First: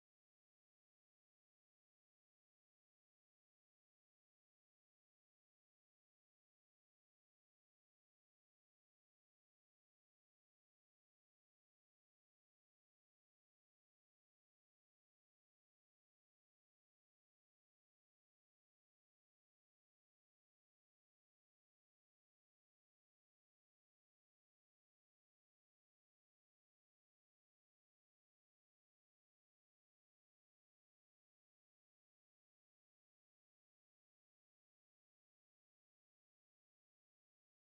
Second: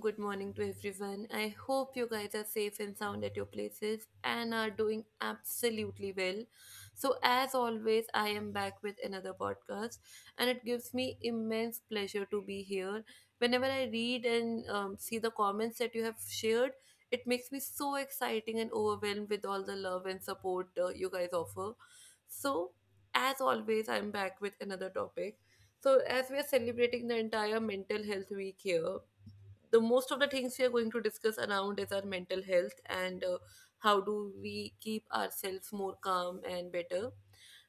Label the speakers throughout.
Speaker 1: good morning to everyone. I hope you guys are safe and sound at your places and are doing absolutely well. So, as always, I am back with another podcast, and it gives me immense pleasure to be here. Whenever I read and see the comments that you have shared, it makes me so exciting and overwhelmed with all the love and support you guys offer. So, as always, I'm back with another topic, so, as we are celebrating the entire mental health week here, the most of the things we are going to discuss around is our mental health and how do we keep ourselves more calm and better.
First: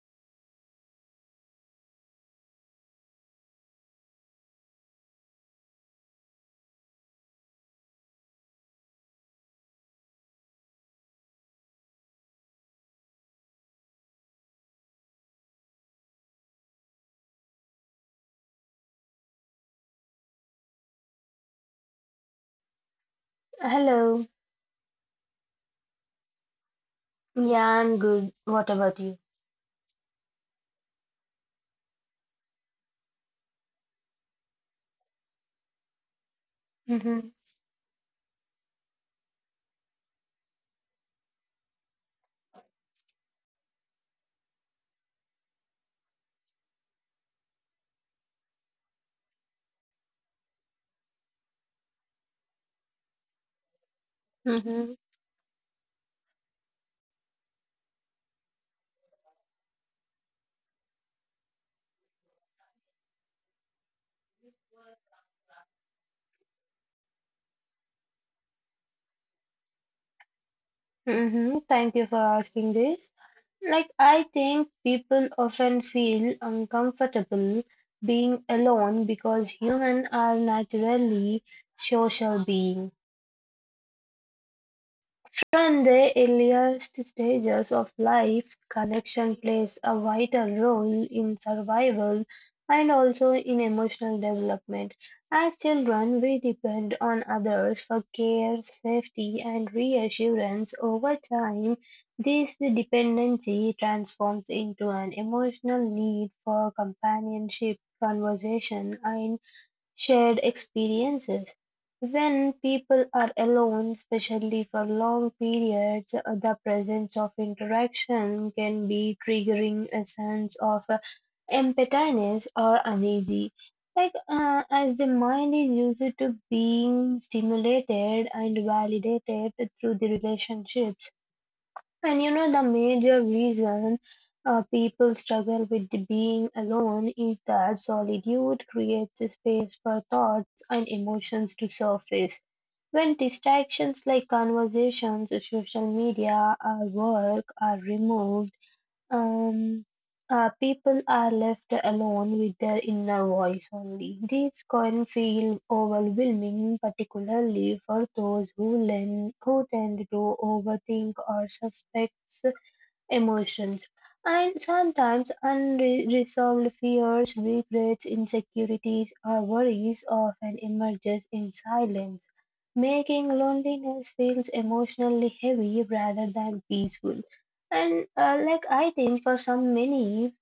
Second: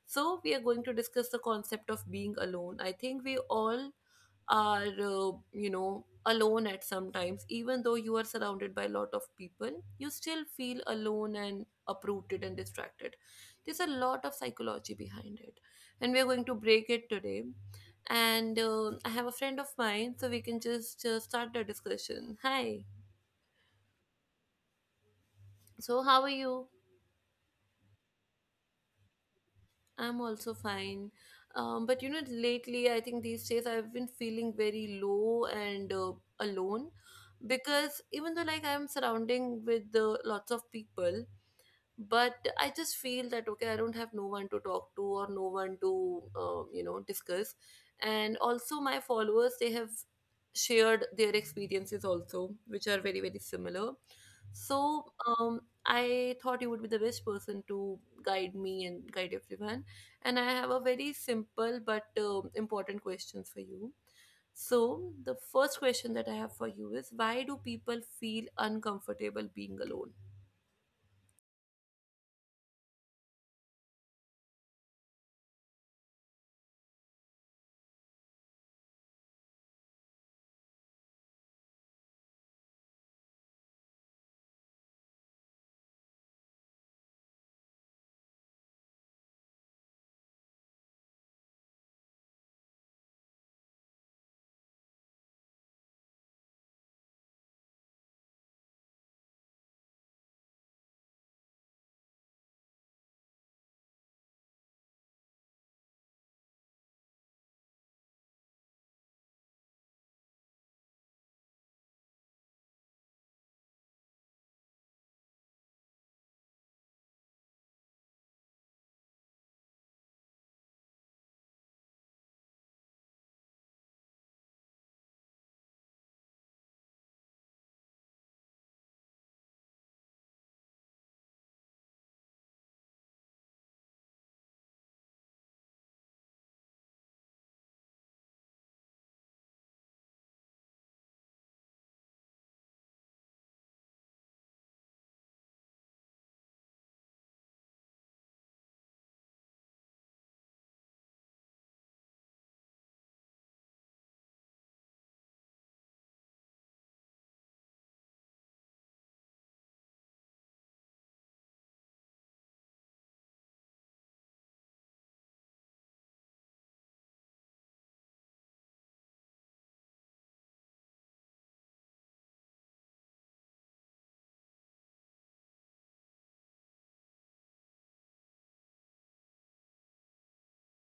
Speaker 1: So, we are going to discuss the concept of being alone. I think we all are, alone at some times, even though you are surrounded by a lot of people, you still feel alone and uprooted and distracted. There's a lot of psychology behind it, and we are going to break it today and I have a friend of mine, so we can just start the discussion. Hi.
Speaker 2: Hello.
Speaker 1: So, how are you?
Speaker 2: Yeah, I'm good. What about you?
Speaker 1: I'm also fine. But lately, I think these days I've been feeling very low and alone
Speaker 2: Mm-hmm.
Speaker 1: because even though like I'm surrounding with lots of people, but I just feel that okay, I don't have no one to talk to or no one to discuss, and also my followers, they have shared their experiences also, which are very, very similar. So
Speaker 2: Mm-hmm.
Speaker 1: I thought you would be the best person to guide me and guide everyone, and I have a very simple but important questions for you. So the first question that I have for you is, why do people feel uncomfortable being alone?
Speaker 2: Mm-hmm. Thank you for asking this. Like, I think people often feel uncomfortable being alone because humans are naturally social beings. From the earliest stages of life, connection plays a vital role in survival and also in emotional development. As children, we depend on others for care, safety, and reassurance. Over time, this dependency transforms into an emotional need for companionship, conversation, and shared experiences. When people are alone, especially for long periods, the presence of interaction can be triggering a sense of emptiness or uneasy. Like as the mind is used to being stimulated and validated through the relationships. And the major reason people struggle with the being alone is that solitude creates a space for thoughts and emotions to surface. When distractions like conversations, social media, or work are removed, um, people are left alone with their inner voice only. This can feel overwhelming, particularly for those who tend to overthink or suspect emotions, and sometimes unresolved fears, regrets, insecurities, or worries often emerges in silence, making loneliness feels emotionally heavy rather than peaceful. And like I think for some many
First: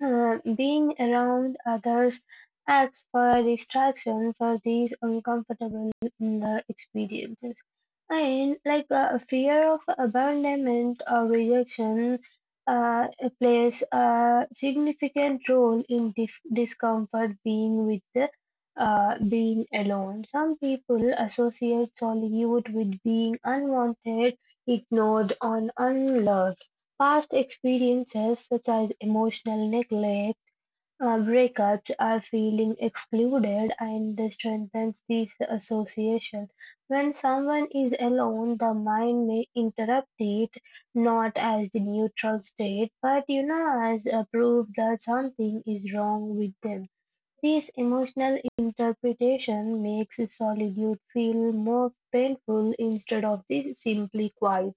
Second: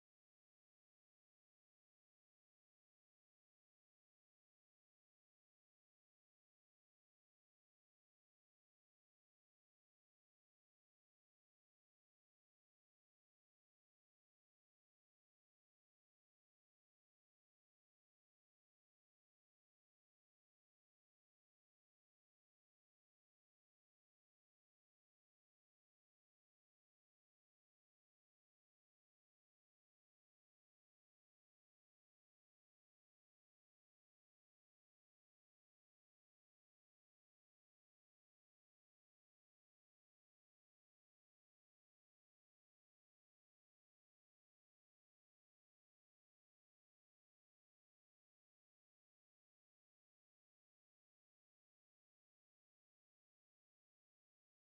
Speaker 2: being around others acts for a distraction for these uncomfortable inner experiences. And like fear of abandonment or rejection uh, plays a significant role in discomfort being with being alone. Some people associate solitude with being unwanted, ignored, or unloved. Past experiences such as emotional neglect, breakups, or feeling excluded and strengthens this association. When someone is alone, the mind may interrupt it not as the neutral state, but as a proof that something is wrong with them. This emotional interpretation makes solitude feel more painful instead of the simply quiet.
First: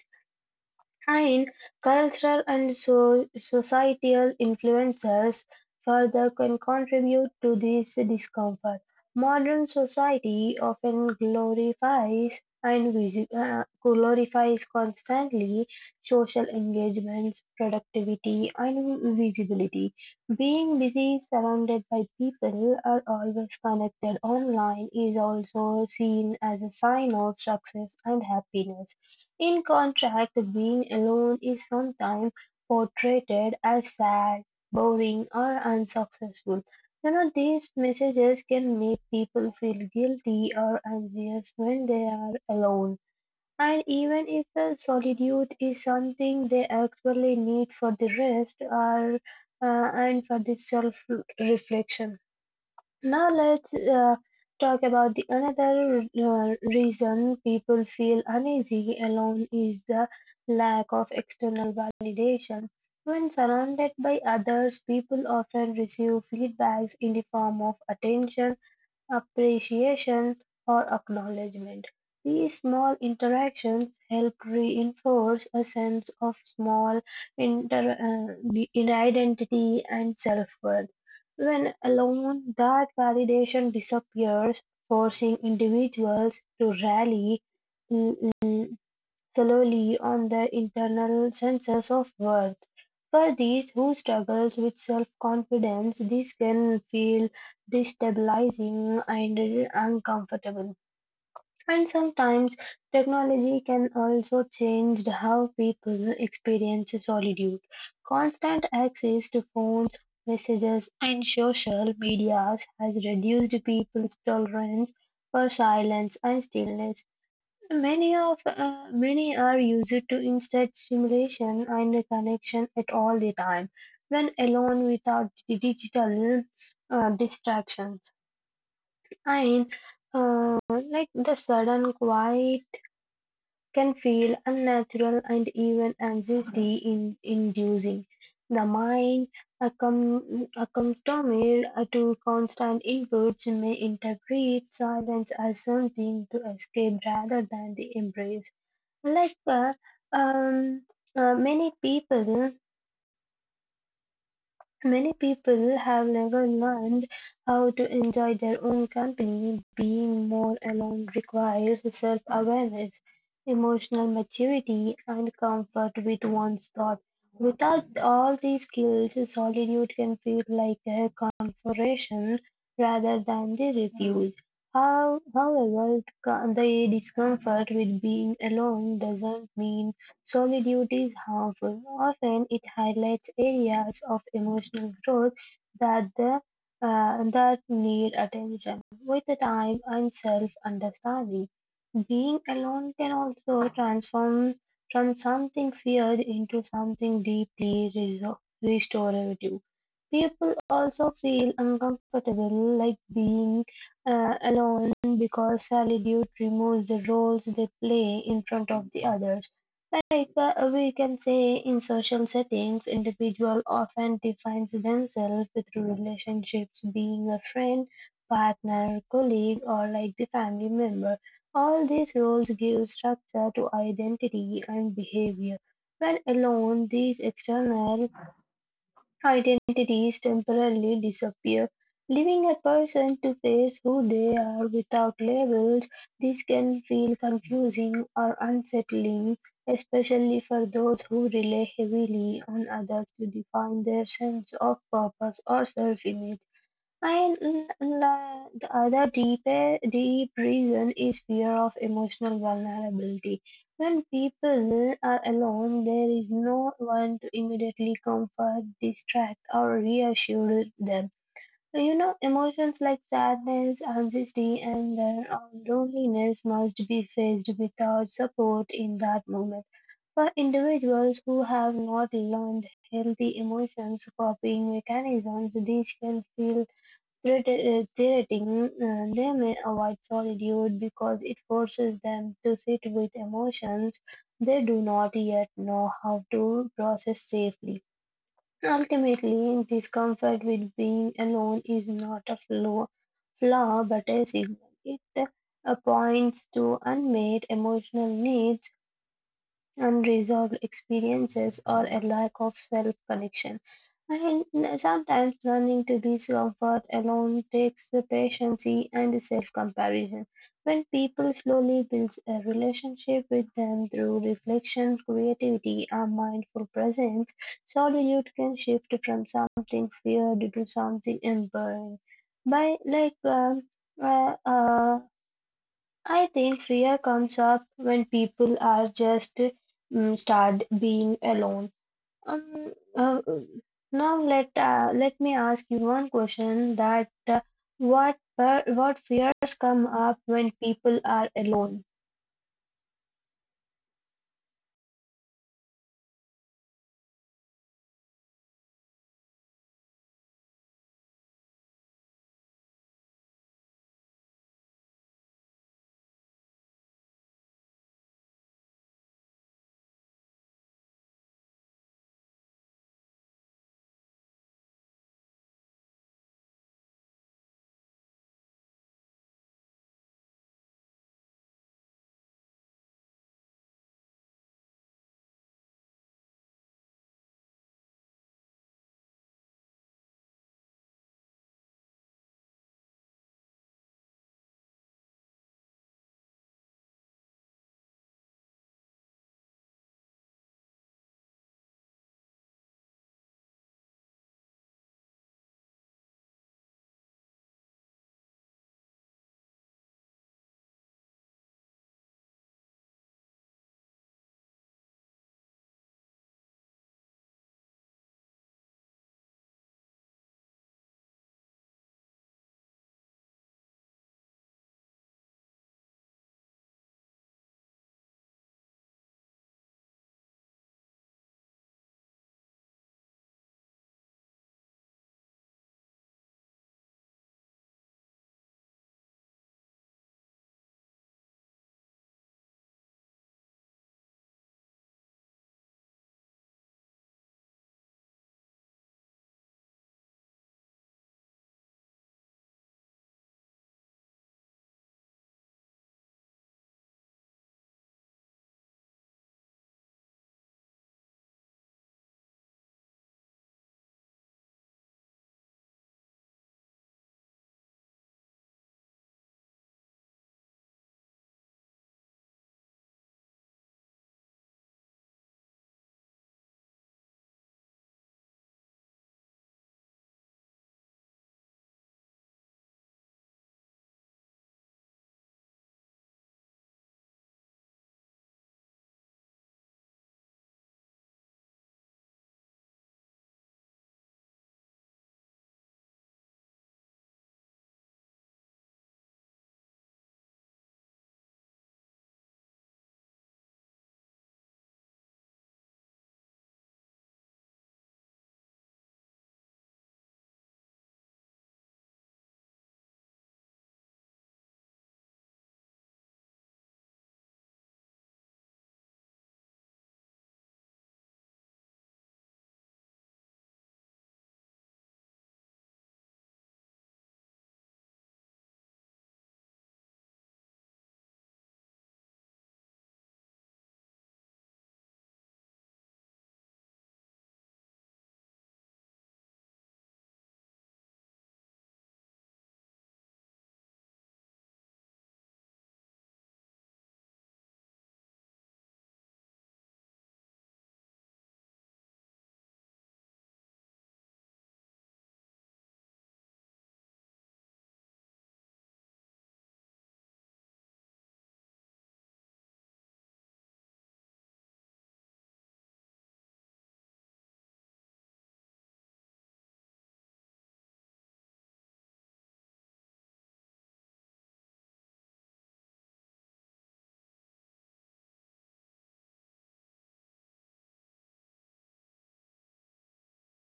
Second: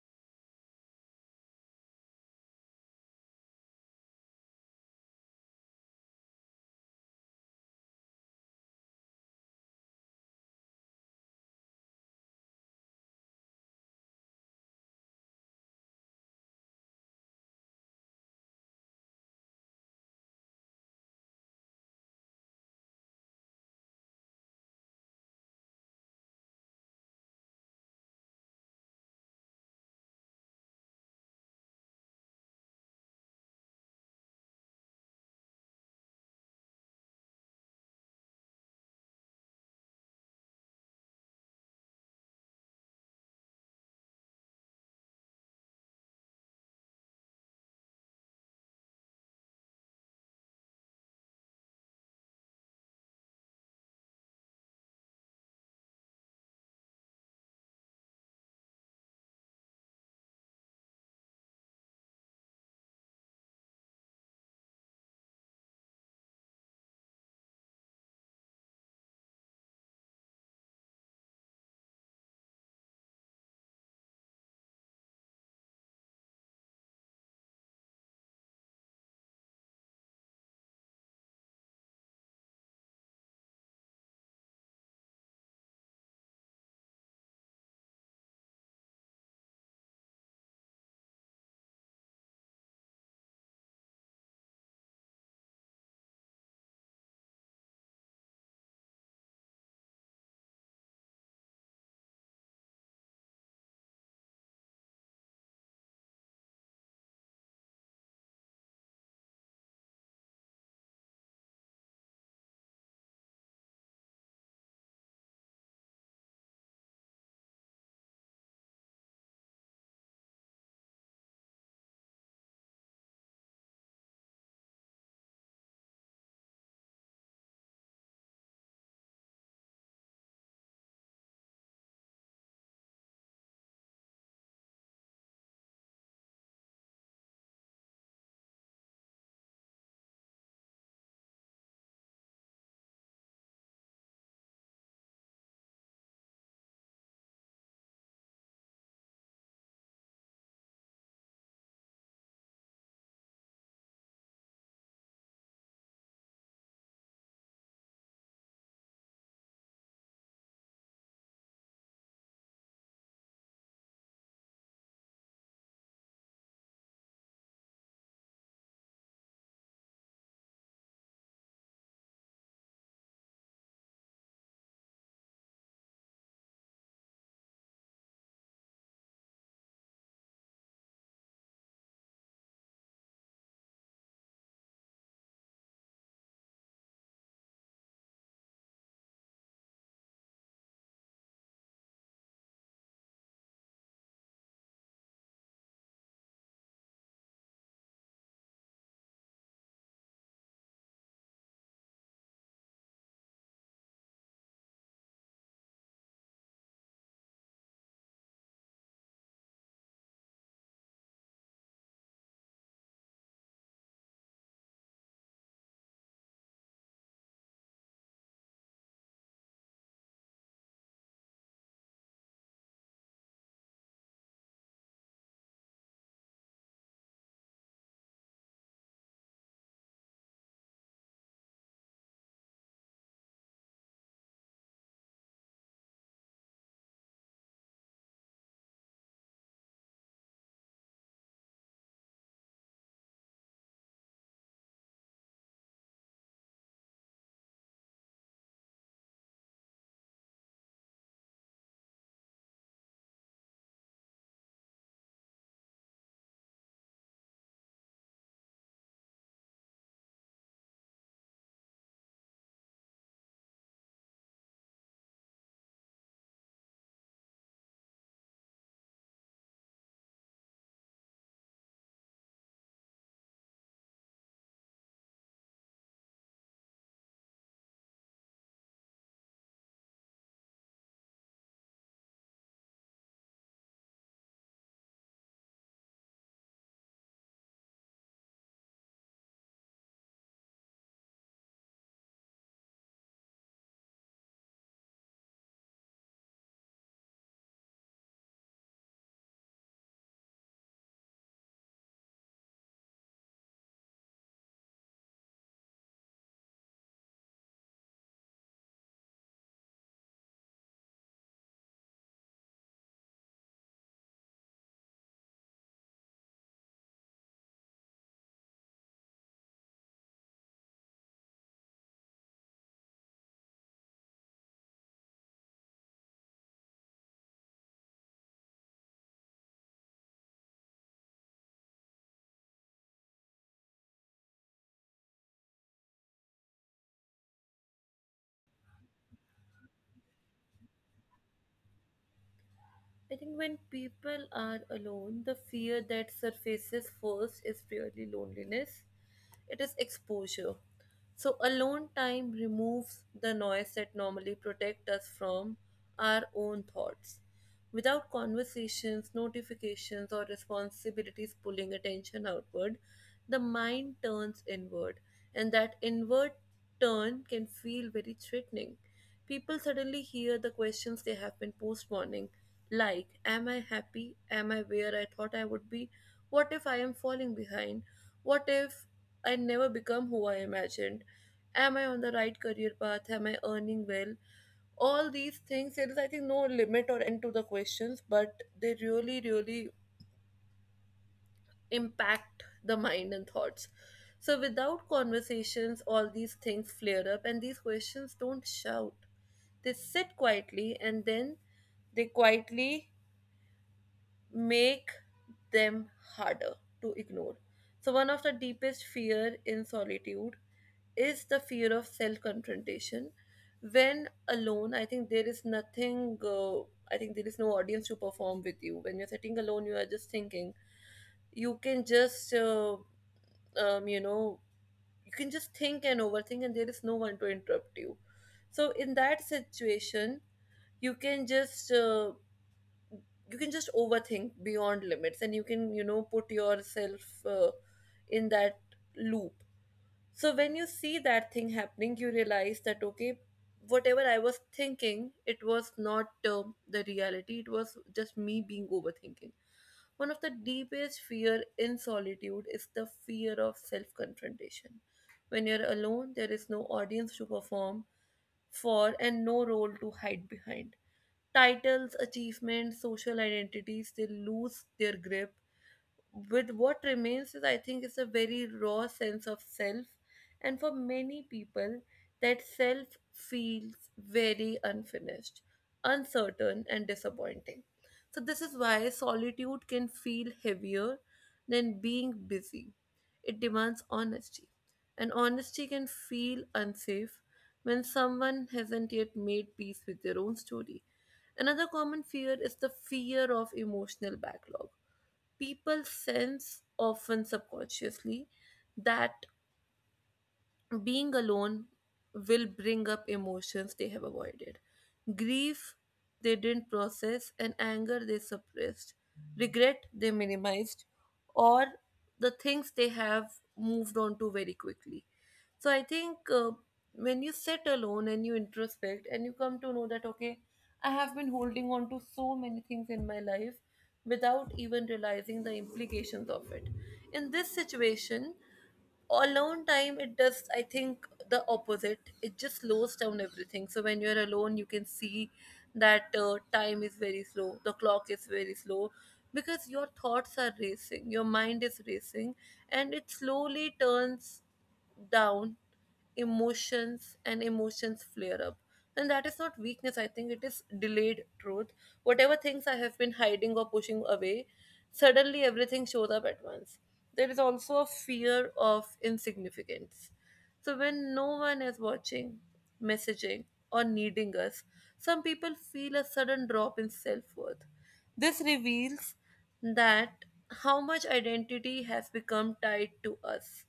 Speaker 2: And cultural and societal influences further can contribute to this discomfort. Modern society often glorifies constantly social engagements, productivity, and visibility. Being busy, surrounded by people, are always connected online is also seen as a sign of success and happiness. In contrast, being alone is sometimes portrayed as sad, boring, or unsuccessful. These messages can make people feel guilty or anxious when they are alone. And even if the solitude is something they actually need for the rest or and for the self reflection. Now let's talk about the another reason people feel uneasy alone is the lack of external validation. When surrounded by others, people often receive feedbacks in the form of attention appreciation, or acknowledgement. These small interactions help reinforce a sense of small in identity and self-worth. When alone, that validation disappears, forcing individuals to rally solely on their internal senses of worth. For these who struggles with self-confidence, this can feel destabilizing and uncomfortable. And sometimes technology can also change how people experience solitude. Constant access to phones, messages, and social medias has reduced people's tolerance for silence and stillness. Many are used to instead simulation and connection at all the time, when alone without the digital distractions. And like the sudden quiet can feel unnatural and even anxiety inducing. The mind accustomed to constant inputs may interpret silence as something to escape rather than the embrace. Like um, uh, many people, many people have never learned how to enjoy their own company. Being more alone requires self-awareness, emotional maturity, and comfort with one's thought. Without all these skills, solitude can feel like a confrontation rather than the refuge. However, the discomfort with being alone doesn't mean solitude is harmful; often it highlights areas of emotional growth that the that need attention. With the time and self-understanding, being alone can also transform from something feared into something deeply restorative. People also feel uncomfortable like being alone because solitude removes the roles they play in front of the others. Like we can say in social settings, individual often defines themselves through relationships, being a friend, partner, colleague, or like the family member. All these roles give structure to identity and behavior. When alone, these external identities temporarily disappear, leaving a person to face who they are without labels. This can feel confusing or unsettling, especially for those who rely heavily on others to define their sense of purpose or self image. And the other deep, deep reason is fear of emotional vulnerability. When people are alone, there is no one to immediately comfort, distract, or reassure them. Emotions like sadness, anxiety, anger, or loneliness must be faced without support in that moment. For individuals who have not learned healthy emotions coping mechanisms, these can feel reiterating them avoid solitude because it forces them to sit with emotions they do not yet know how to process safely. Ultimately, discomfort with being alone is not a flaw, but a signal. It points to unmet emotional needs unresolved experiences, or a lack of self connection. And sometimes learning to be comfort alone takes the patience and self comparison. When people slowly build a relationship with them through reflection, creativity, and mindful presence, solitude can shift from something feared to something enduring. By like uh, uh, I think fear comes up when people are just start being alone. Um, uh, now let me ask you one question that what fears come up when people are alone?
Speaker 1: I think when people are alone, the fear that surfaces first is really loneliness. It is exposure. So alone time removes the noise that normally protect us from our own thoughts. Without conversations, notifications, or responsibilities pulling attention outward, the mind turns inward, and that inward turn can feel very threatening. People suddenly hear the questions they have been postponing, like, am I happy? Am I where I thought I would be? What if I am falling behind? What if I never become who I imagined? Am I on the right career path? Am I earning well? All these things, there is, I think, no limit or end to the questions, but they really, really impact the mind and thoughts. So without conversations, all these things flare up, and these questions don't shout, they sit quietly, and then they quietly make them harder to ignore. So one of the deepest fear in solitude is the fear of self confrontation. When alone, I think there is nothing. I think there is no audience to perform with you. When you're sitting alone, you are just thinking. You can just um, you know you can just think and overthink, and there is no one to interrupt you. So in that situation, you can just uh, you can just overthink beyond limits, and you can, you know, put yourself in that loop. So when you see that thing happening, you realize that okay, whatever I was thinking, it was not the reality. It was just me being overthinking. One of the deepest fear in solitude is the fear of self confrontation. When you're alone, there is no audience to perform for and no role to hide behind. Titles, achievements, social identities, they lose their grip with. What remains is, I think, is a very raw sense of self, and for many people that self feels very unfinished, uncertain and disappointing. So this is why solitude can feel heavier than being busy. It demands honesty, and honesty can feel unsafe when someone hasn't yet made peace with their own story. Another common fear is the fear of emotional backlog. People sense, often subconsciously, that being alone will bring up emotions they have avoided: grief they didn't process, and anger they suppressed, regret they minimized, or the things they have moved on to very quickly. So I think when you sit alone and you introspect, and you come to know that okay, I have been holding on to so many things in my life without even realizing the implications of it. In this situation, alone time, it does, I think, the opposite. It just slows down everything. So when you're alone, you can see that time is very slow, the clock is very slow, because your thoughts are racing, your mind is racing, and it slowly turns down emotions, and emotions flare up. And that is not weakness, I think, it is delayed truth. Whatever things I have been hiding or pushing away, suddenly everything shows up at once. There is also a fear of insignificance. So when no one is watching, messaging, or needing us, some people feel a sudden drop in self-worth. This reveals that how much identity has become tied to us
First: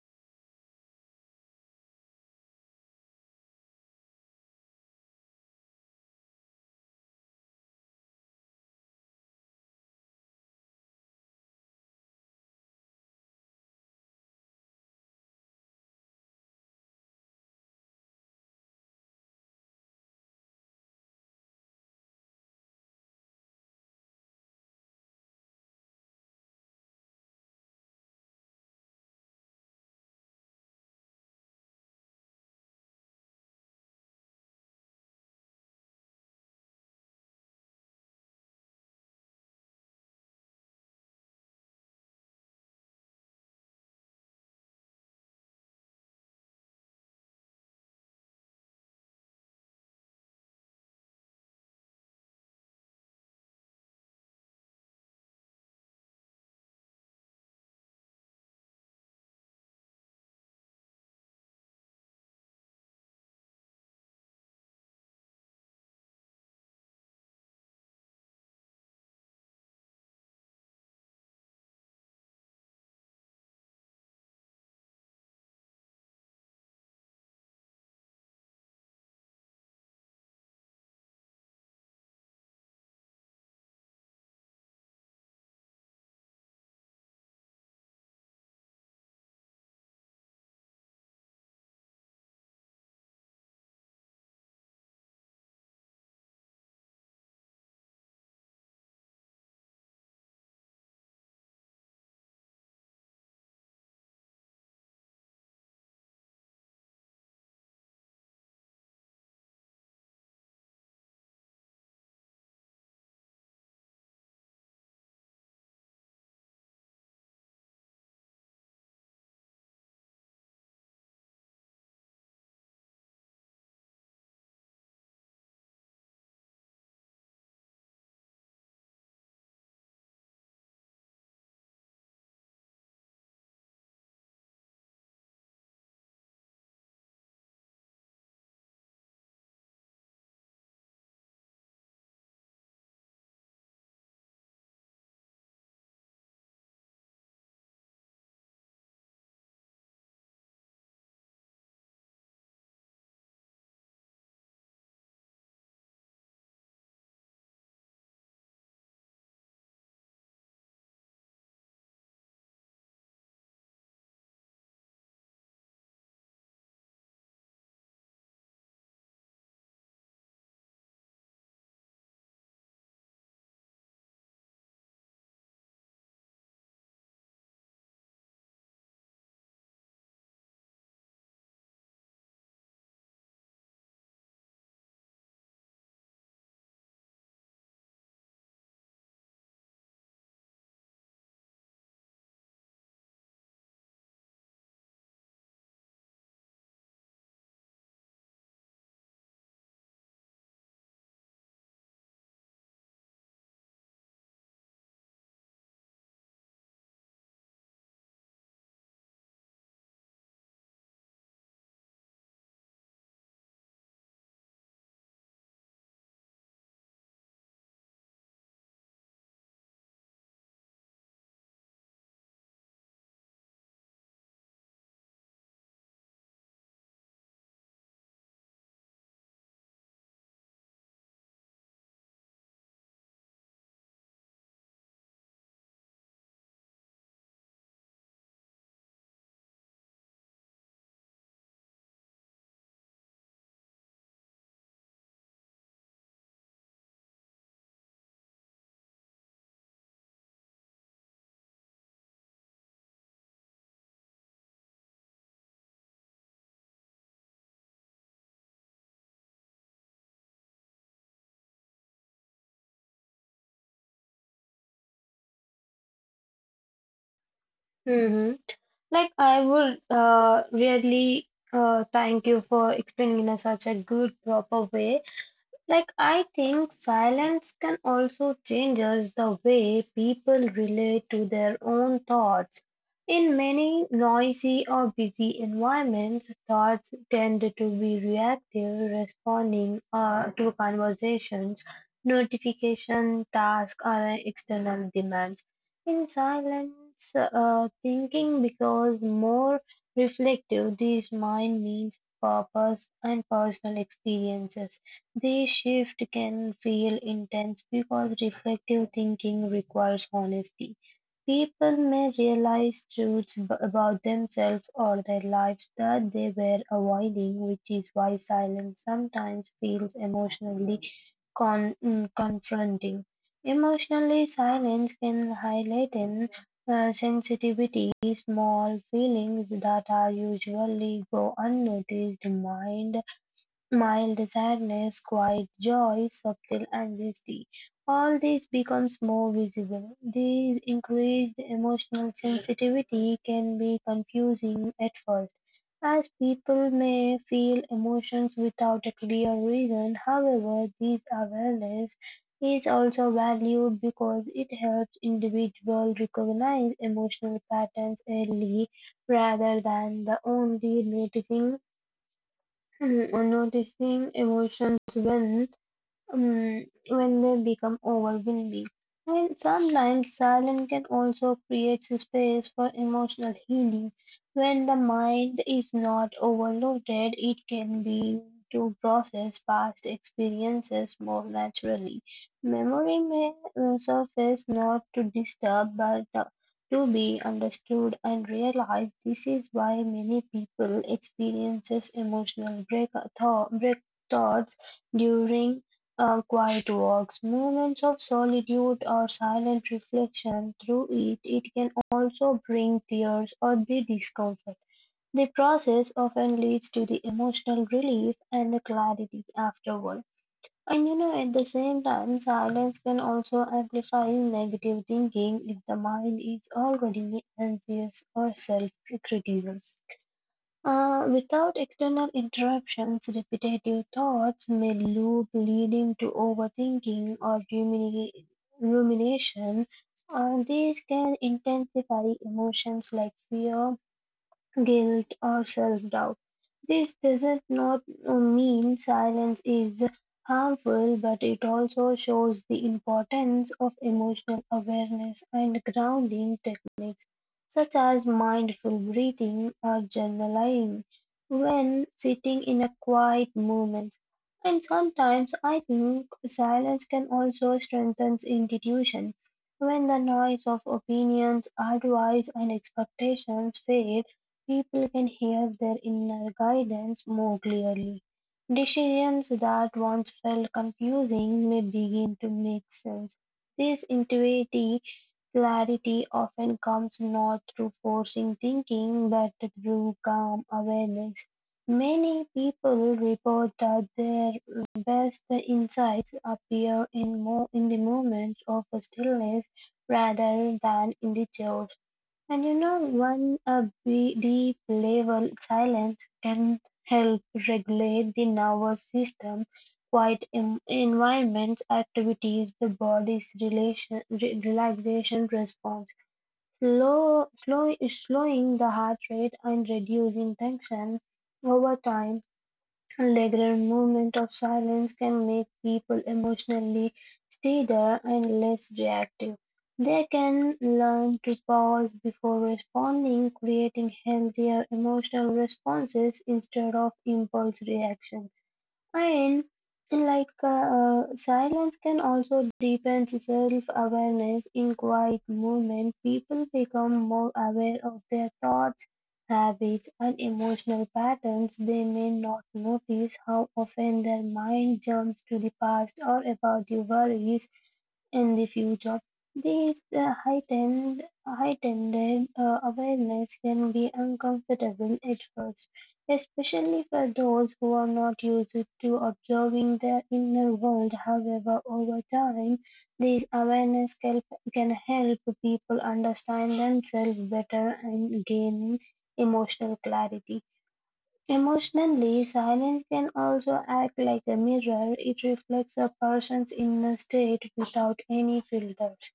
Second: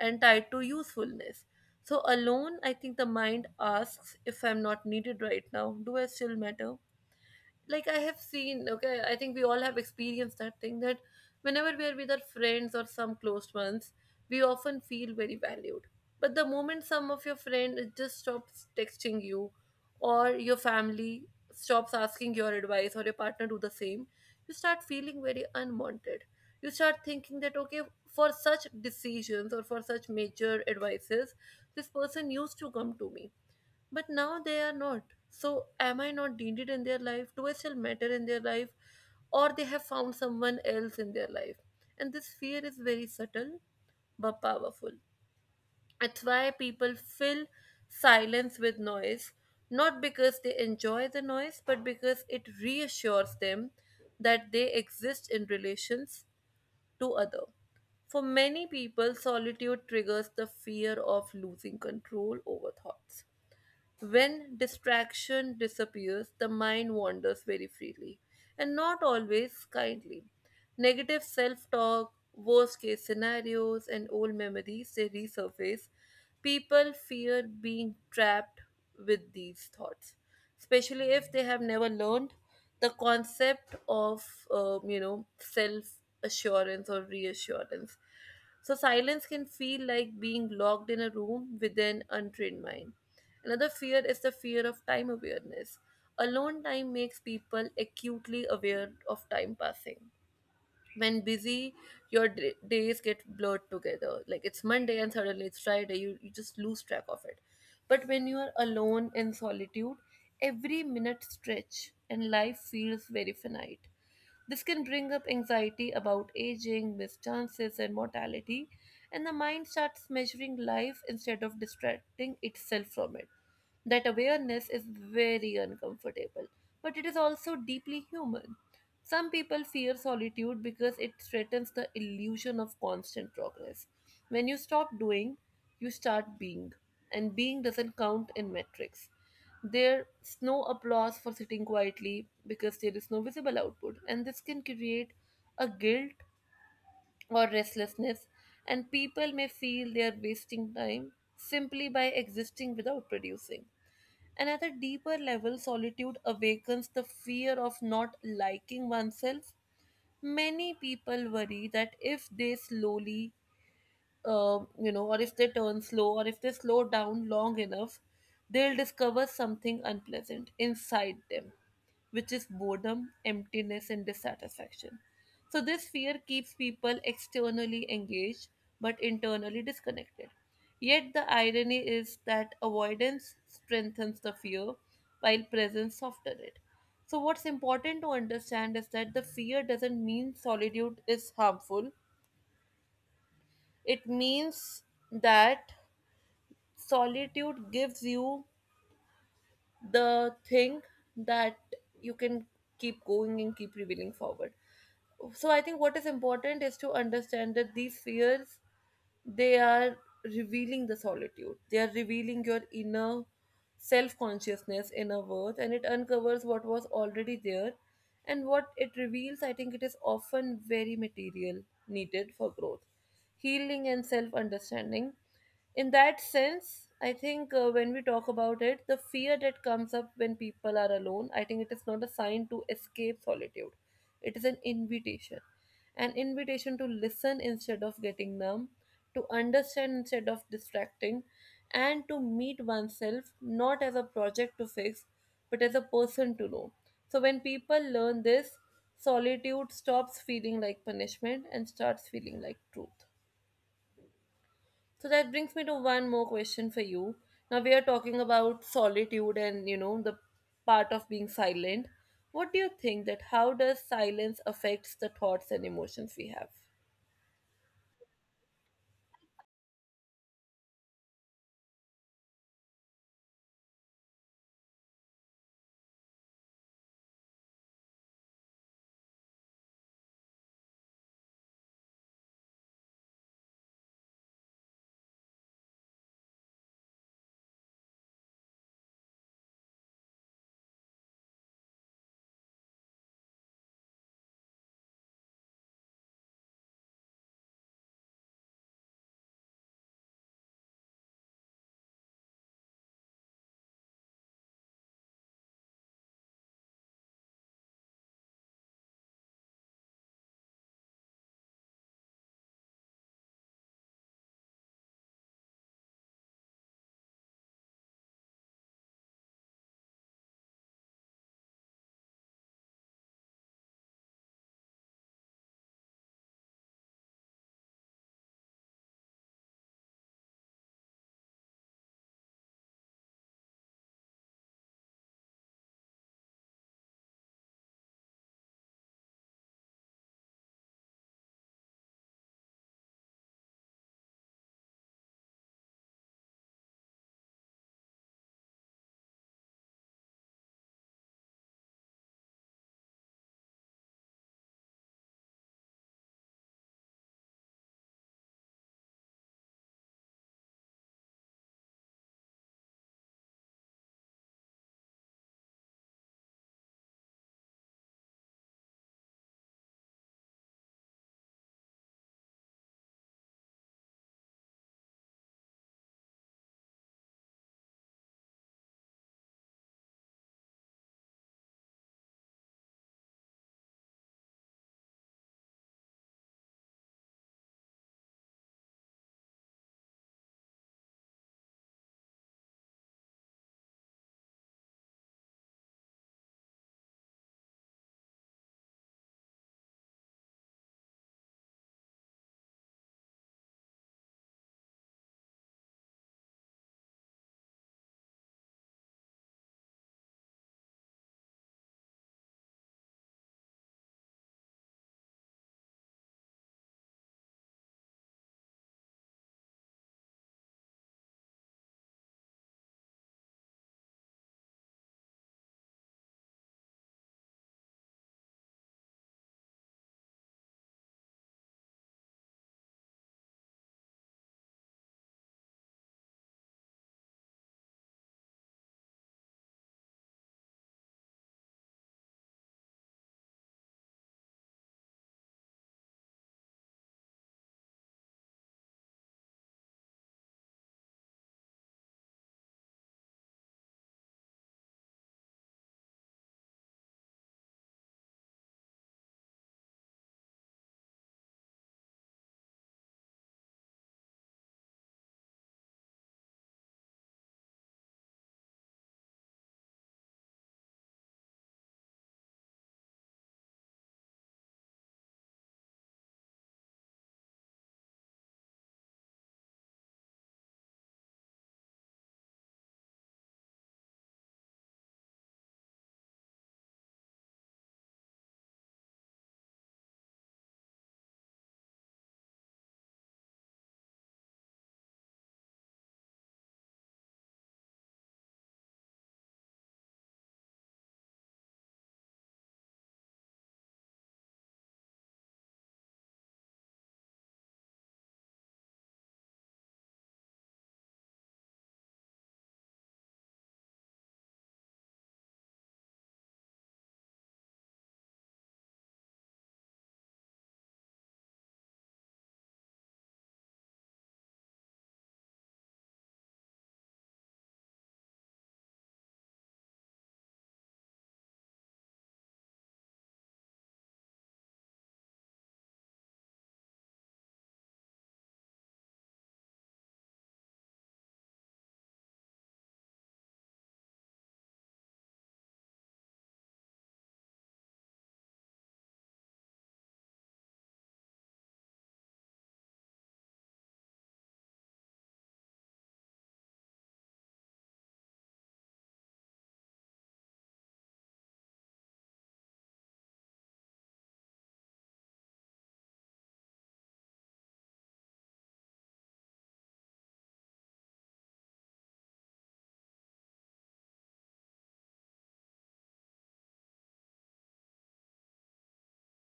Speaker 1: and tied to usefulness. So alone, I think the mind asks, if I'm not needed right now, do I still matter? Like I have seen, okay, I think we all have experienced that thing, that whenever we are with our friends or some close ones, we often feel very valued. But the moment some of your friend just stops texting you, or your family stops asking your advice, or your partner do the same, you start feeling very unwanted. You start thinking that okay, for such decisions or for such major advices, this person used to come to me but now they are not. So am I not needed in their life? Do I still matter in their life, or they have found someone else in their life? And this fear is very subtle but powerful. That's why people fill silence with noise, not because they enjoy the noise, but because it reassures them that they exist in relations to other. For many people, solitude triggers the fear of losing control over thoughts. When distraction disappears, the mind wanders very freely, and not always kindly. Negative self talk, worst case scenarios, and old memories, they resurface. People fear being trapped with these thoughts, especially if they have never learned the concept of, self assurance or reassurance. So silence can feel like being locked in a room with an untrained mind. Another fear is the fear of time awareness. Alone time makes people acutely aware of time passing. When busy, your days get blurred together. Like it's Monday and suddenly it's Friday, you just lose track of it. But when you are alone in solitude, every minute stretch and life feels very finite. This can bring up anxiety about aging, missed chances, and mortality, and the mind starts measuring life instead of distracting itself from it. That awareness is very uncomfortable, but it is also deeply human. Some people fear solitude because it threatens the illusion of constant progress. When you stop doing, you start being, and being doesn't count in metrics. There's no applause for sitting quietly because there is no visible output, and this can create a guilt or restlessness, and people may feel they are wasting time simply by existing without producing. And at a deeper level, solitude awakens the fear of not liking oneself. Many people worry that if they slowly you know or if they turn slow, or if they slow down long enough, they'll discover something unpleasant inside them, which is boredom, emptiness, and dissatisfaction. So, this fear keeps people externally engaged but internally disconnected. Yet, the irony is that avoidance strengthens the fear while presence softens it. So, what's important to understand is that the fear doesn't mean solitude is harmful, it means that solitude gives you the thing that you can keep going and keep revealing forward. So I think what is important is to understand that these fears, they are revealing the solitude, they are revealing your inner self-consciousness, inner worth, and it uncovers what was already there. And what it reveals, I think, it is often very material needed for growth, healing, and self-understanding. In that sense, I think, when we talk about it, the fear that comes up when people are alone, I think it is not a sign to escape solitude, it is an invitation. An invitation to listen instead of getting numb, to understand instead of distracting, and to meet oneself not as a project to fix but as a person to know. So when people learn this, solitude stops feeling like punishment and starts feeling like truth. So that brings me to one more question for you. Now we are talking about solitude and you know the part of being silent. What do you think that, how does silence affects the thoughts and emotions we have?
Speaker 2: Hmm. Like I would really thank you for explaining in a such a good proper way. Like, I think silence can also change us the way people relate to their own thoughts. In many noisy or busy environments, thoughts tend to be reactive, responding to conversations, notification, tasks, or external demands. In silence, thinking becomes more reflective. This mind means purpose and personal experiences. This shift can feel intense because reflective thinking requires honesty. People may realize truths about themselves or their lives that they were avoiding, which is why silence sometimes feels emotionally confronting. Emotionally, silence can highlight an sensitivity, small feelings that are usually go unnoticed. Mind Mild sadness, quiet joy, subtle anxiety, all this becomes more visible. This increased emotional sensitivity can be confusing at first, as people may feel emotions without a clear reason. However, this awareness is also valued because it helps individuals recognize emotional patterns early rather than the only noticing Mm, or noticing emotions when they become overwhelming. And sometimes silence can also create space for emotional healing. When the mind is not overloaded, it can be to process past experiences more naturally. Memory may surface not to disturb but to be understood and realized. This is why many people experiences emotional break thoughts during quiet walks, moments of solitude, or silent reflection through it can also bring tears or the discomfort. The process often leads to the emotional relief and the clarity afterward. And at the same time, silence can also amplify negative thinking if the mind is already anxious or self criticism. Without external interruptions, repetitive thoughts may loop, leading to overthinking or rumination. And these can intensify emotions like fear, guilt or self-doubt. This doesn't not mean silence is harmful, but it also shows the importance of emotional awareness and grounding techniques such as mindful breathing or journaling when sitting in a quiet moment. And sometimes I think silence can also strengthen institution when the noise of opinions, advice, and expectations fade. People can hear their inner guidance more clearly. Decisions that once felt confusing may begin to make sense. This intuitive clarity often comes not through forcing thinking but through calm awareness. Many people report that their best insights appear in the moments of stillness rather than in the chaos. And one a deep level silence can help regulate the nervous system. Quiet environments activities the body's relaxation response. Slowing the heart rate and reducing tension. Over time, a regular moment of silence can make people emotionally steadier and less reactive. They can learn to pause before responding, creating healthier emotional responses instead of impulse reactions. And like silence can also deepen self-awareness. In quiet movement, people become more aware of their thoughts, habits, and emotional patterns. They may not notice how often their mind jumps to the past or about the worries in the future. This heightened awareness can be uncomfortable at first. Especially for those who are not used to observing their inner world, however, over time, this awareness can help people understand themselves better and gain emotional clarity. Emotionally, silence can also act like a mirror. It reflects a person's inner state without any filters.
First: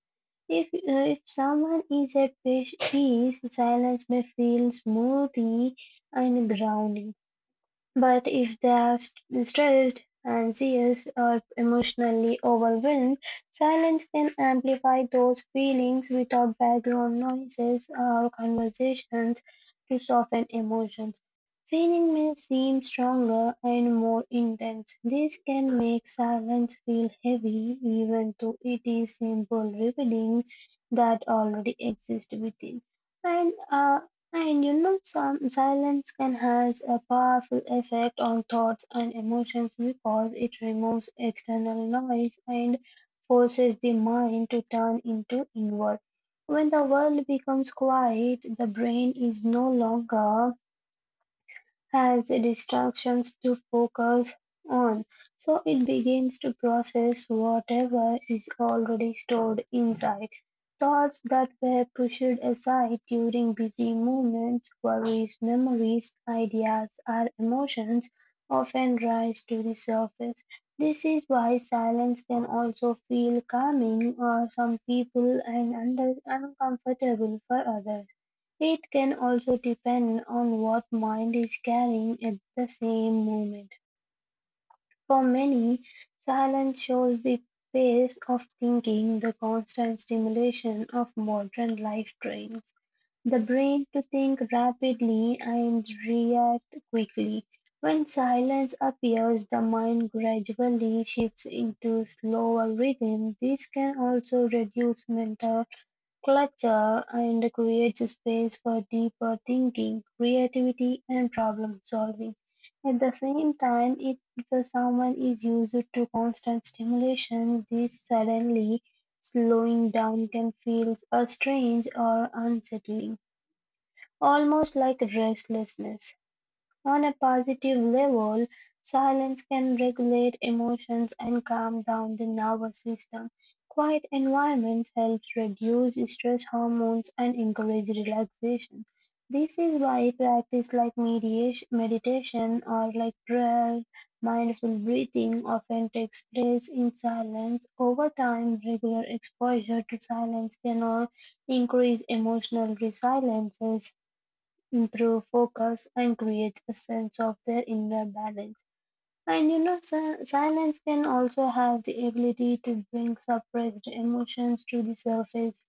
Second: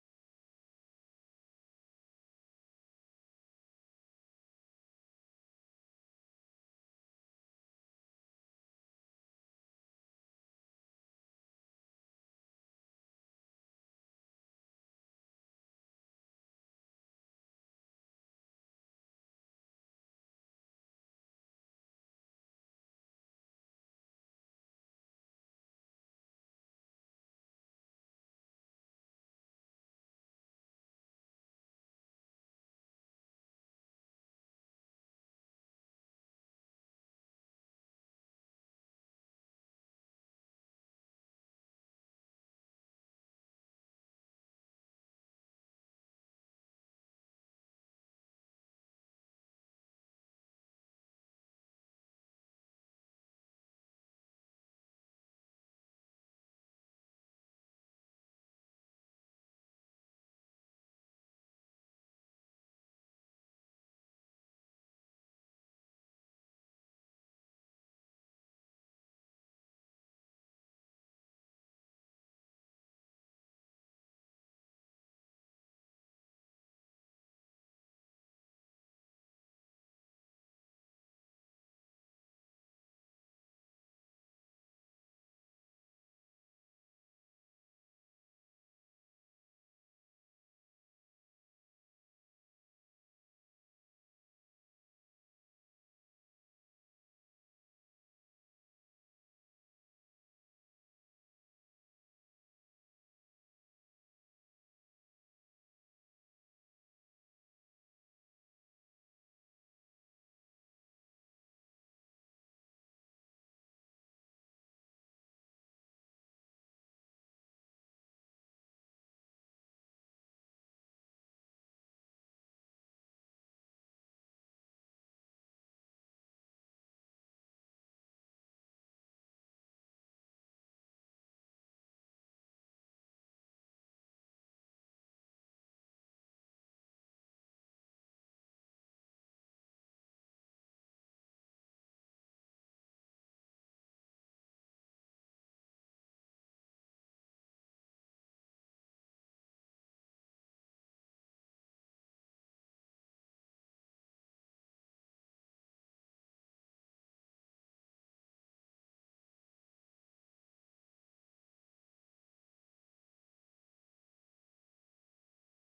Speaker 2: If someone is at peace, silence may feel smoothing and grounding. But if they are stressed, anxious, or emotionally overwhelmed, silence can amplify those feelings without background noises or conversations to soften emotions. Feeling may seem stronger and more intense. This can make silence feel heavy, even though it is simple revealing that already exists within. And uh, some silence can has a powerful effect on thoughts and emotions because it removes external noise and forces the mind to turn into inward. When the world becomes quiet, the brain is no longer has distractions to focus on, so it begins to process whatever is already stored inside. Thoughts that were pushed aside during busy moments, worries, memories, ideas, or emotions often rise to the surface. This is why silence can also feel calming for some people and uncomfortable for others. It can also depend on what mind is carrying at the same moment. For many, silence shows the pace of thinking the constant stimulation of modern life trains the brain to think rapidly and react quickly. When silence appears, the mind gradually shifts into slower rhythm. This can also reduce mental clutter and creates space for deeper thinking, creativity, and problem solving. At the same time, if someone is used to constant stimulation, this suddenly slowing down can feel a strange or unsettling, almost like restlessness. On a positive level, silence can regulate emotions and calm down the nervous system. Quiet environments help reduce stress hormones and encourage relaxation. This is why practice like mediation, meditation or like prayer, mindful breathing often takes place in silence. Over time, regular exposure to silence can all increase emotional resilience improve focus and creates a sense of their inner balance. And you know, si- Silence can also have the ability to bring suppressed emotions to the surface,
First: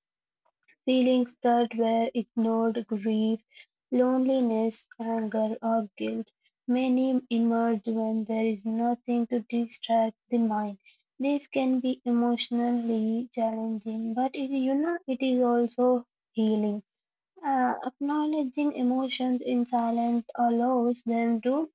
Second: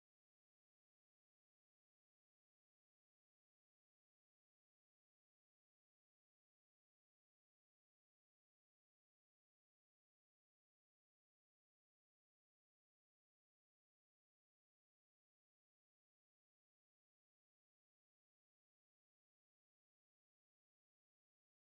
Speaker 2: feelings that were ignored, grief, loneliness, anger, or guilt. Many emerge when there is nothing to distract the mind. This can be emotionally challenging, but it is also healing. Acknowledging emotions in silence allows them to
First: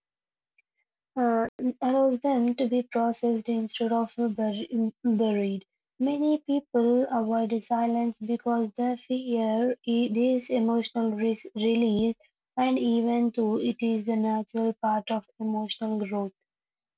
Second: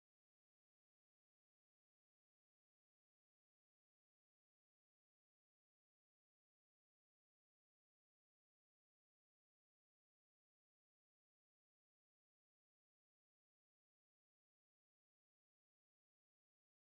Speaker 2: uh, allows them to be processed instead of buried. Many people avoid silence because they fear this emotional release, and even though it is a natural part of emotional growth.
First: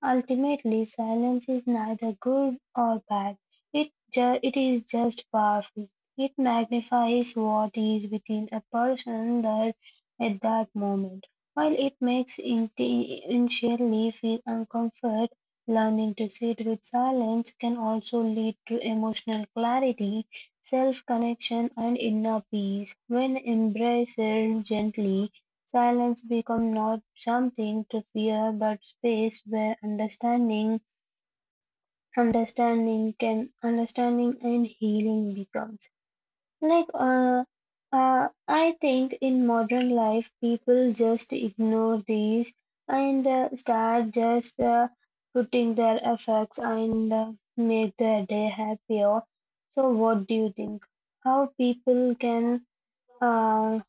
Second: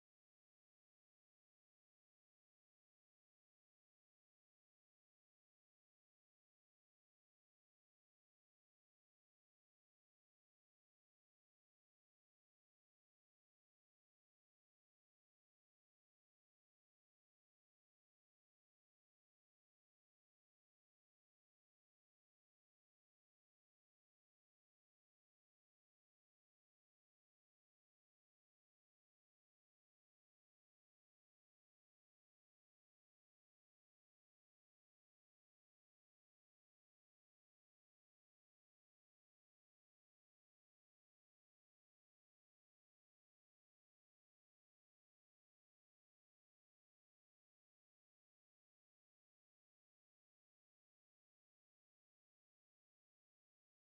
Speaker 2: Ultimately, silence is neither good or bad, it is just powerful. It magnifies what is within a person that, at that moment. While it makes initially feel uncomfort, learning to sit with silence can also lead to emotional clarity, self connection, and inner peace. When embraced gently, silence become not something to fear, but space where understanding and healing becomes. Like, uh, I think in modern life, people just ignore these and start just putting their effects and make their day happier. So, what do you think? How people can? uh,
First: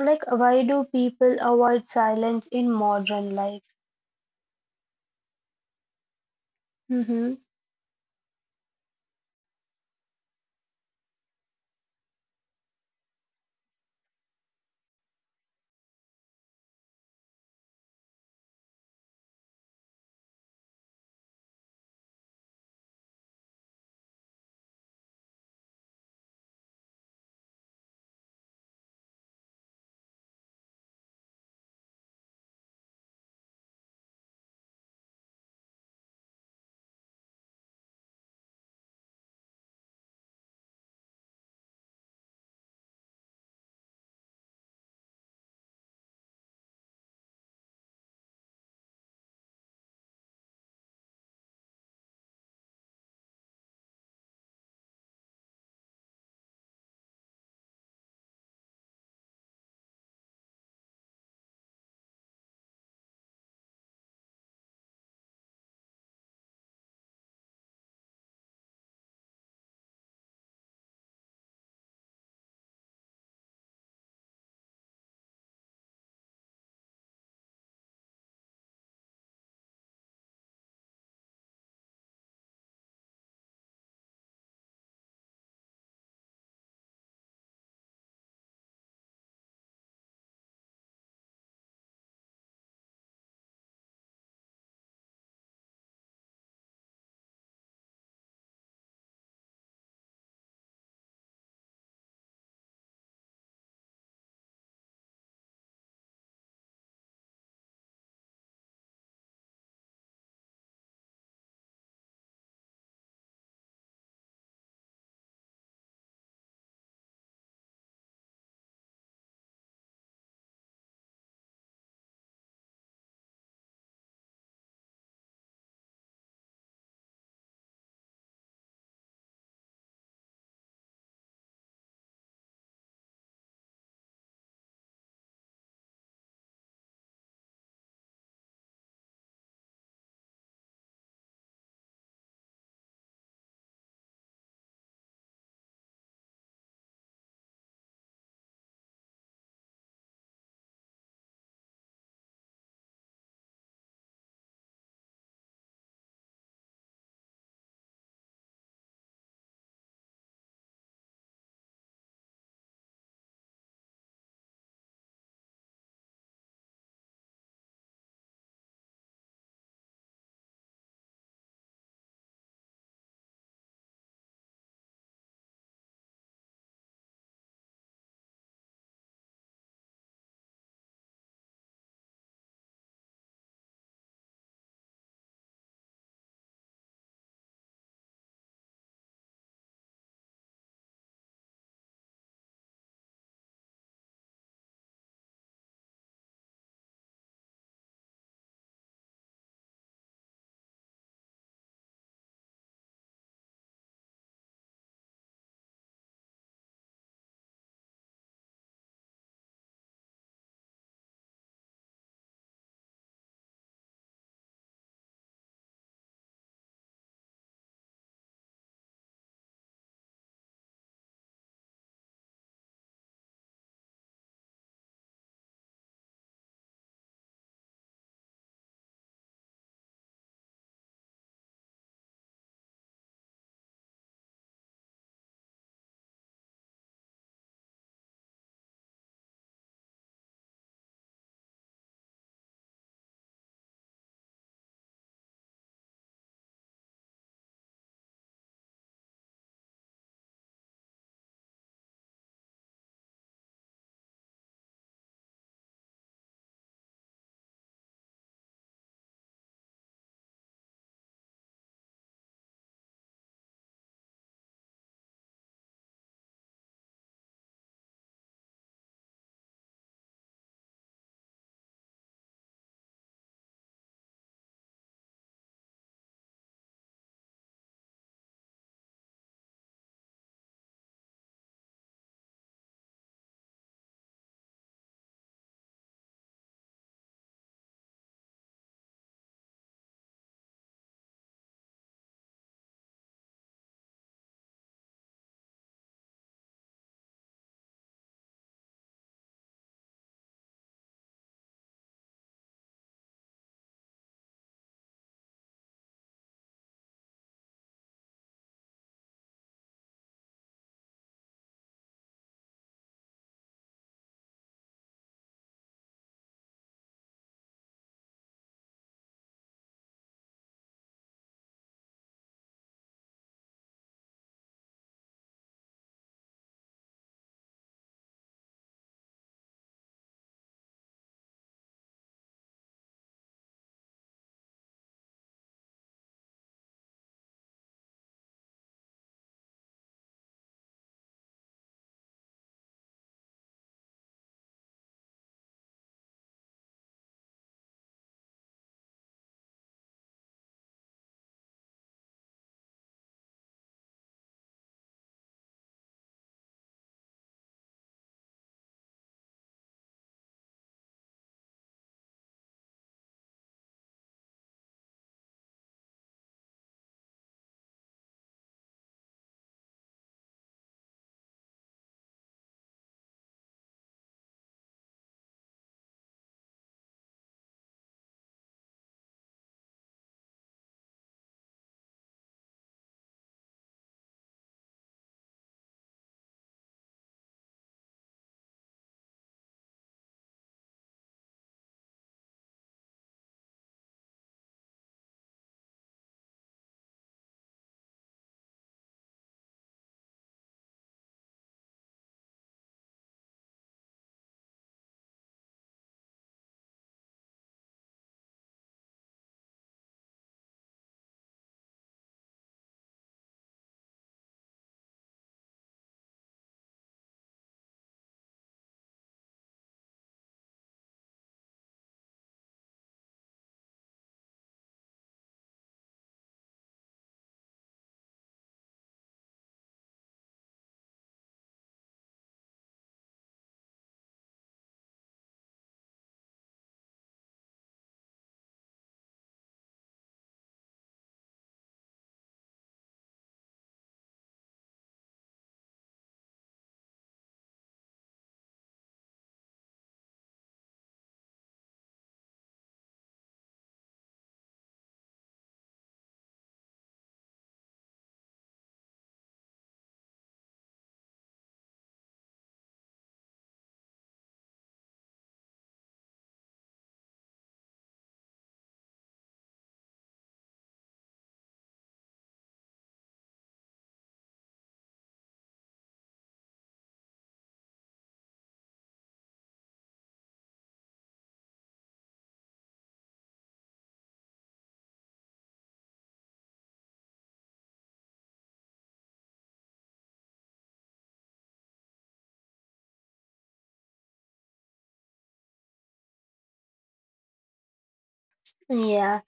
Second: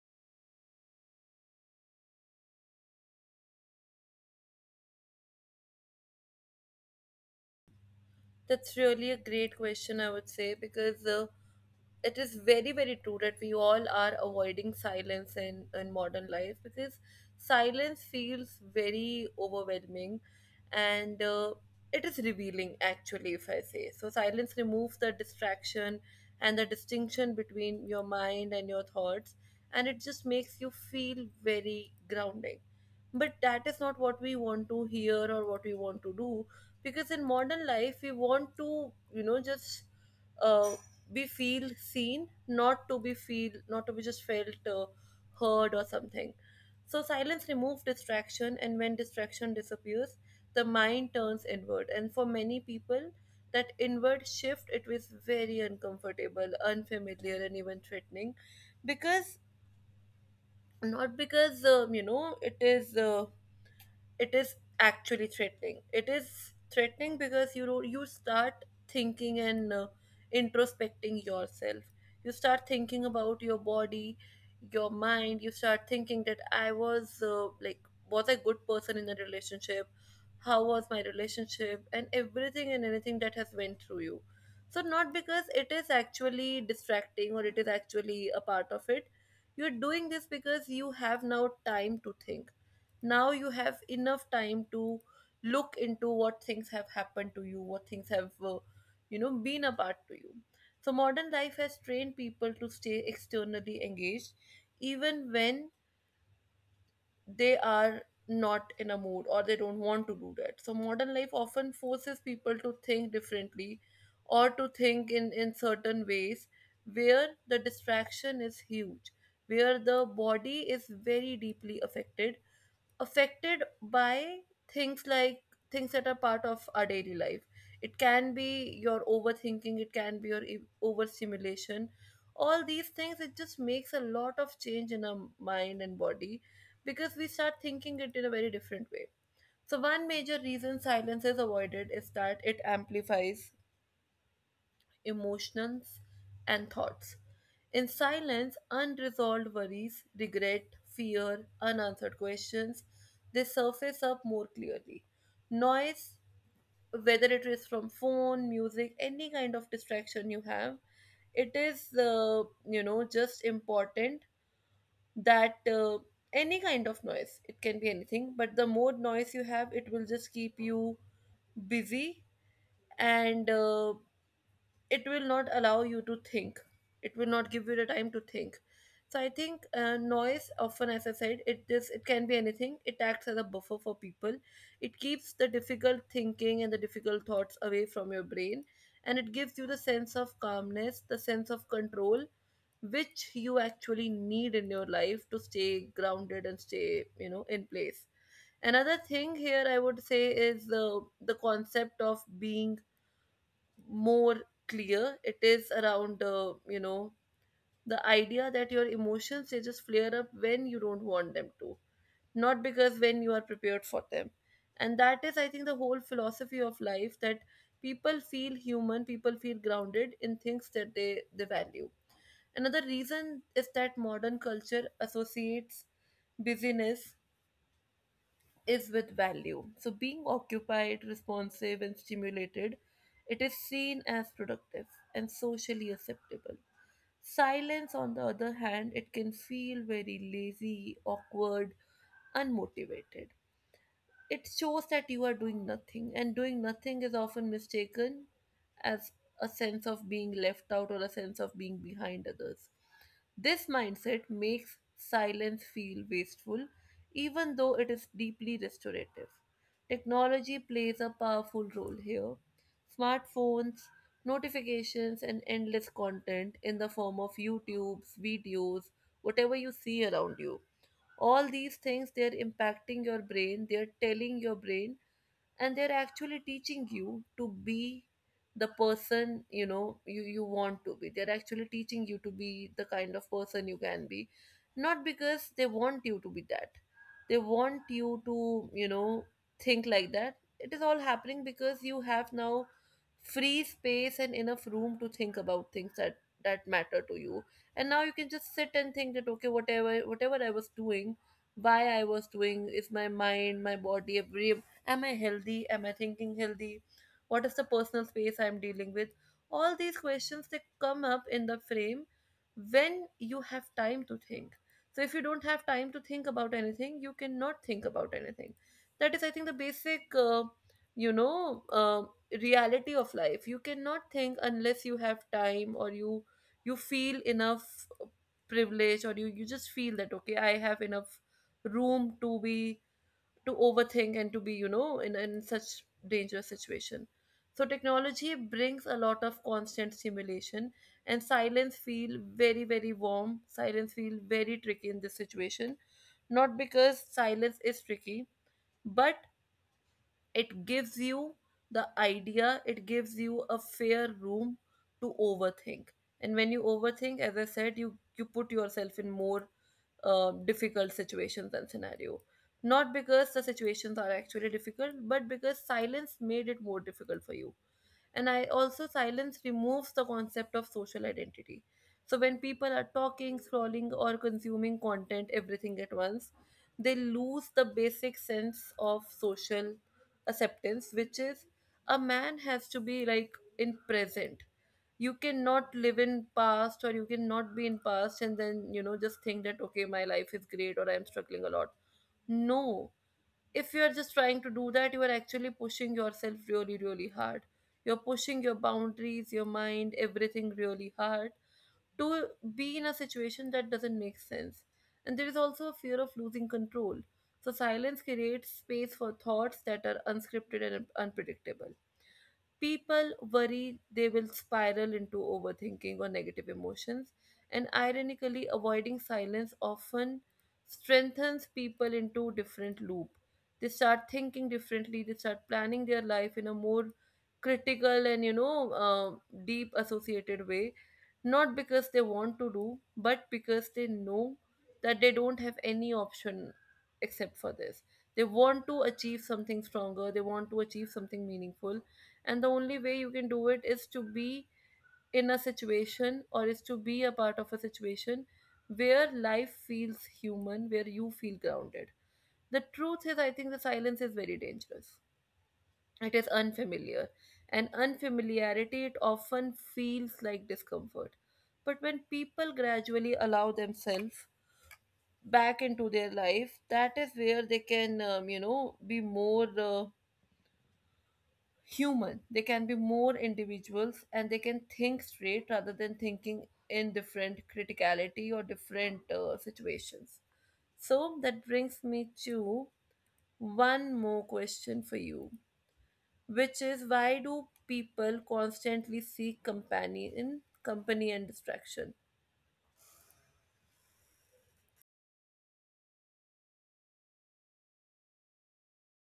Speaker 2: like, why do people avoid silence in modern life? Mm-hmm.
Speaker 1: That's really a great question, I would say, because it is very, very true that we all are avoiding silence in modern life because silence feels very overwhelming and it is revealing, actually, if I say. So, silence removes the distraction and the distinction between your mind and your thoughts, and it just makes you feel very grounding, but that is not what we want to hear or what we want to do because in modern life we want to just uh, be feel seen, not to be feel, not to be just felt, heard or something. So silence removes distraction, and when distraction disappears the mind turns inward, and for many people that inward shift it was very uncomfortable, unfamiliar, and even threatening because, not because it is actually threatening, it is threatening because you start thinking and, introspecting yourself. You start thinking about your body, your mind. You start thinking that I was like, was I a good person in the relationship, how was my relationship, and everything and anything that has went through you. So not because it is actually distracting or it is actually a part of it, you're doing this because you have now time to think. Now you have enough time to look into what things have happened to you, what things have been a part to you. So modern life has trained people to stay externally engaged even when they are not in a mood or they don't want to do that. So modern life often forces people to think differently or to think in certain ways where the distraction is huge, where the body is very deeply affected, affected by things like, things that are part of our daily life. It can be your overthinking, it can be your overstimulation. All these things, it just makes a lot of change in our mind and body because we start thinking it in a very different way. So one major reason silence is avoided is that it amplifies emotions and thoughts. In silence, unresolved worries, regret, fear, unanswered questions, they surface up more clearly. Noise, whether it is from phone, music, any kind of distraction you have, it is just important that any kind of noise, it can be anything, but the more noise you have, it will just keep you busy and it will not allow you to think, it will not give you the time to think. So I think noise often, as I said, it is, it can be anything, it acts as a buffer for people. It keeps the difficult thinking and the difficult thoughts away from your brain, and it gives you the sense of calmness, the sense of control, which you actually need in your life to stay grounded and stay in place. Another thing here I would say is the concept of being more clear. It is around, the idea that your emotions, they just flare up when you don't want them to, not because when you are prepared for them. And that is, I think, the whole philosophy of life, that people feel human, people feel grounded in things that they value. Another reason is that modern culture associates busyness is with value. So, being occupied, responsive, and stimulated, it is seen as productive and socially acceptable. Silence, on the other hand, it can feel very lazy, awkward, unmotivated. It shows that you are doing nothing, and doing nothing is often mistaken as a sense of being left out or a sense of being behind others. This mindset makes silence feel wasteful, even though it is deeply restorative. Technology plays a powerful role here. Smartphones, notifications, and endless content in the form of YouTube's videos, whatever you see around you, all these things, they're impacting your brain, they're telling your brain, and they're actually teaching you to be the person, you want to be. They're actually teaching you to be the kind of person you can be, not because they want you to be that. They want you to think like that. It is all happening because you have now free space and enough room to think about things that matter to you. And now you can just sit and think that, okay, whatever I was doing, why I was doing, is my mind, my body every. Am I healthy? Am I thinking healthy? What is the personal space I'm dealing with? All these questions, they come up in the frame when you have time to think. So if you don't have time to think about anything, you cannot think about anything. That is, I think, the basic, you know, uh, reality of life. You cannot think unless you have time or you feel enough privilege, or you just feel that, okay, I have enough room to be, to overthink and to be in such dangerous situation. So technology brings a lot of constant stimulation, and silence feel very, very warm, silence feel very tricky in this situation, not because silence is tricky, but it gives you the idea, it gives you a fair room to overthink. And when you overthink, as I said, you put yourself in more difficult situations and scenario, not because the situations are actually difficult, but because silence made it more difficult for you. And I also, silence removes the concept of social identity. So when people are talking, scrolling, or consuming content, everything at once, they lose the basic sense of social acceptance, which is a man has to be like in present. You cannot live in past, or you cannot be in past and then just think that, okay, my life is great or I'm struggling a lot. No, if you're just trying to do that, you are actually pushing yourself really, really hard. You're pushing your boundaries, your mind, everything really hard to be in a situation that doesn't make sense. And there is also a fear of losing control. So silence creates space for thoughts that are unscripted and unpredictable. People worry they will spiral into overthinking or negative emotions, and ironically, avoiding silence often strengthens people into different loop. They start thinking differently. They start planning their life in a more critical and deep associated way, not because they want to do, but because they know that they don't have any option except for this. They want to achieve something stronger, they want to achieve something meaningful, and the only way you can do it is to be in a situation, or is to be a part of a situation where life feels human, where you feel grounded. The truth is, I think the silence is very dangerous. It is unfamiliar, and unfamiliarity, it often feels like discomfort. But when people gradually allow themselves back into their life, that is where they can be more human. They can be more individuals, and they can think straight rather than thinking in different criticality or different situations. So that brings me to one more question for you, which is, why do people constantly seek company in company and distraction?
Speaker 2: Yeah.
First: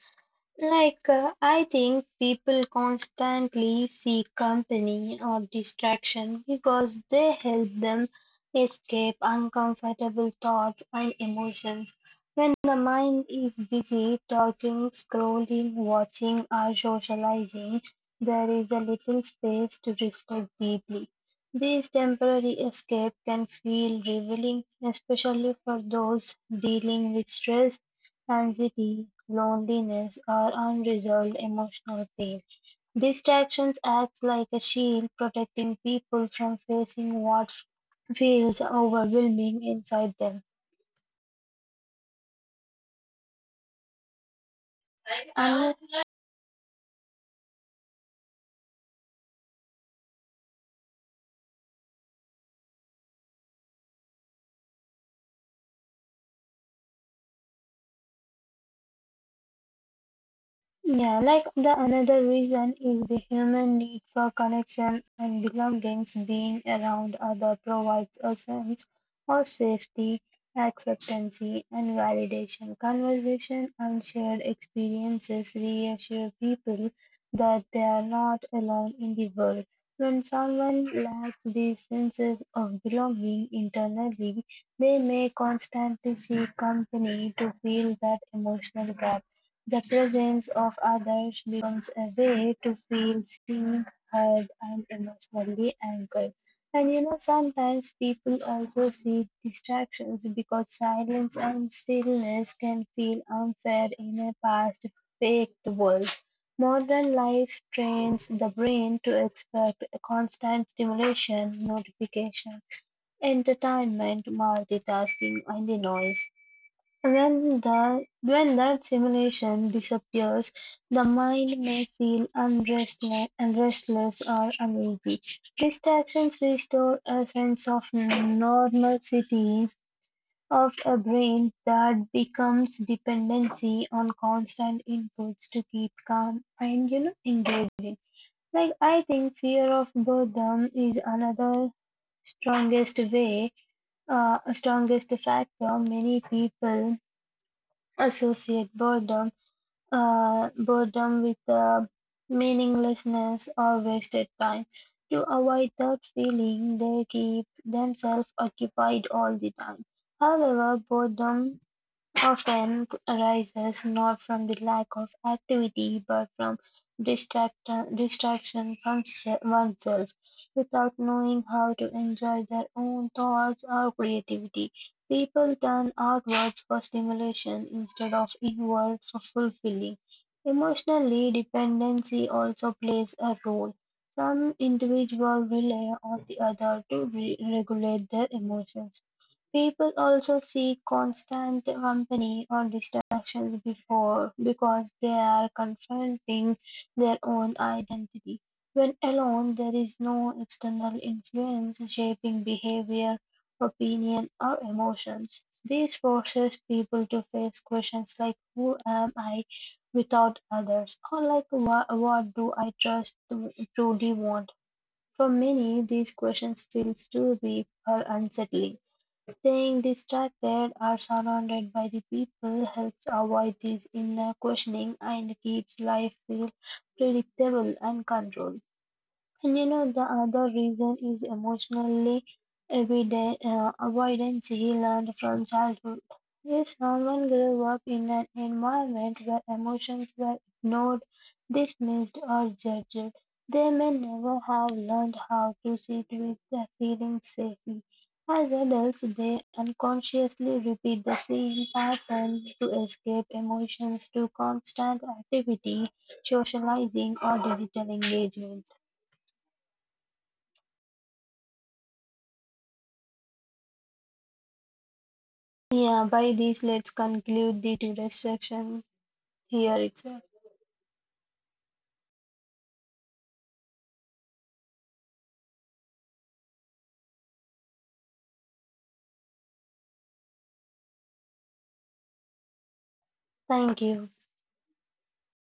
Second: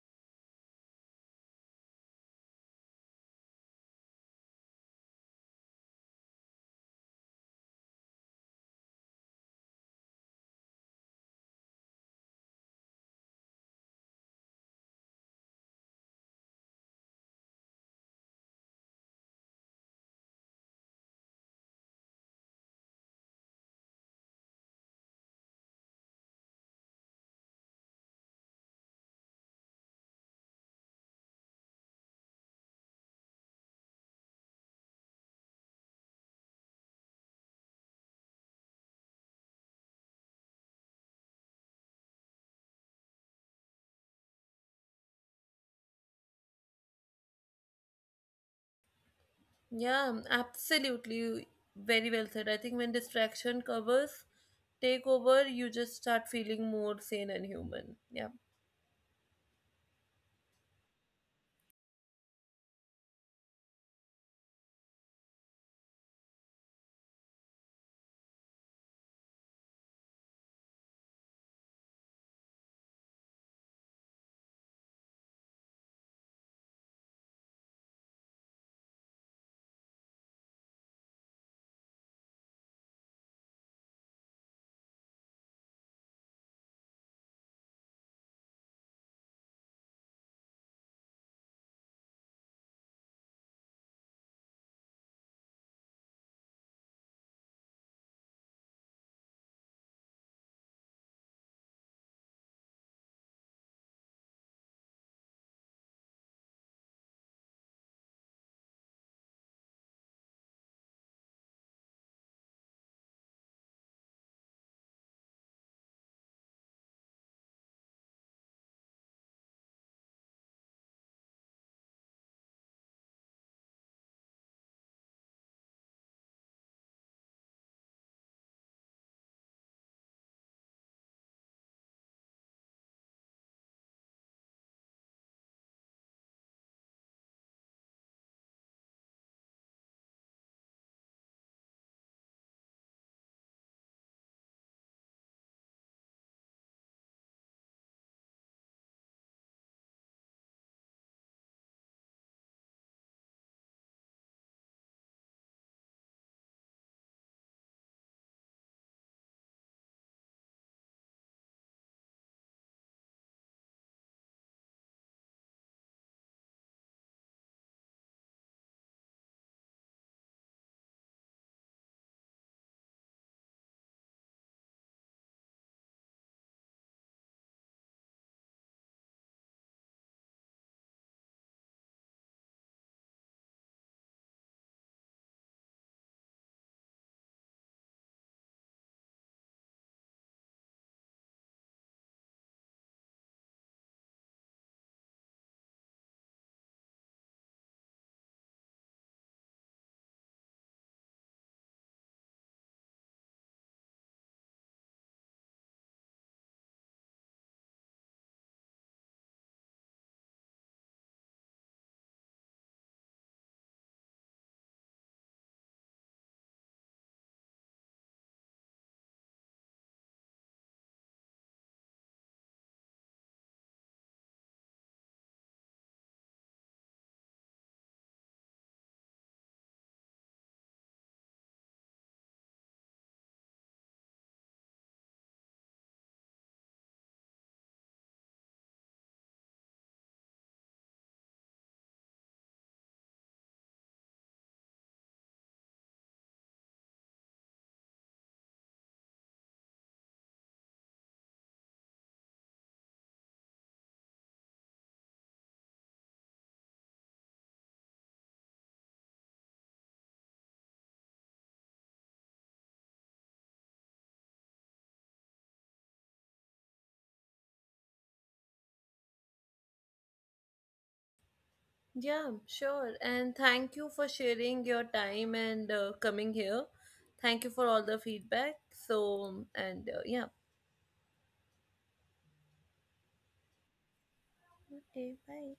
Speaker 2: I think people constantly seek company or distraction because they help them escape uncomfortable thoughts and emotions. When the mind is busy talking, scrolling, watching, or socializing, there is a little space to reflect deeply. This temporary escape can feel revealing, especially for those dealing with stress, anxiety, loneliness, or unresolved emotional pain. Distractions act like a shield protecting people from facing what feels overwhelming inside them.
Speaker 1: Yeah, absolutely. Very well said. I think when distraction covers, take over, you just start feeling more sane and human. Yeah.
Speaker 2: Yeah, like the another reason is the human need for connection and belongings. Being around other provides a sense of safety, acceptance, and validation. Conversation and shared experiences reassure people that they are not alone in the world. When someone lacks these senses of belonging internally, they may constantly seek company to fill that emotional gap. The presence of others becomes a way to feel seen, heard, and emotionally anchored. Sometimes people also seek distractions because silence and stillness can feel unfair in a past faked world. Modern life trains the brain to expect a constant stimulation, notification, entertainment, multitasking, and the noise. When that simulation disappears, the mind may feel restless or uneasy. Distractions restore a sense of normalcy of a brain that becomes dependency on constant inputs to keep calm and engaged. Like, I think fear of boredom is another strongest way, strongest factor many people associate boredom with meaninglessness or wasted time. To avoid that feeling, they keep themselves occupied all the time. However, boredom often arises not from the lack of activity, but from distract distraction from oneself, without knowing how to enjoy their own thoughts or creativity. People turn outwards for stimulation instead of inward for fulfilling. Emotionally, dependency also plays a role. Some individuals rely on the other to regulate their emotions. People also seek constant company or distractions before because they are confronting their own identity. When alone, there is no external influence shaping behavior, opinion, or emotions. This forces people to face questions like who am I without others, or like what do I trust to truly want. For many, these questions feel too big or unsettling. Staying distracted or surrounded by the people helps avoid this inner questioning and keeps life feel predictable and controlled. The other reason is emotionally avoidance he learned from childhood. If someone grew up in an environment where emotions were ignored, dismissed, or judged, they may never have learned how to sit with their feelings safely. As adults, they unconsciously repeat the same pattern to escape emotions through constant activity, socializing, or digital engagement. Yeah, by this, let's conclude the today's section here itself.
Speaker 1: Yeah, sure. And thank you for sharing your time and coming here. Thank you for all the feedback. So, and yeah.
Speaker 2: Thank you.
Speaker 1: Okay, bye.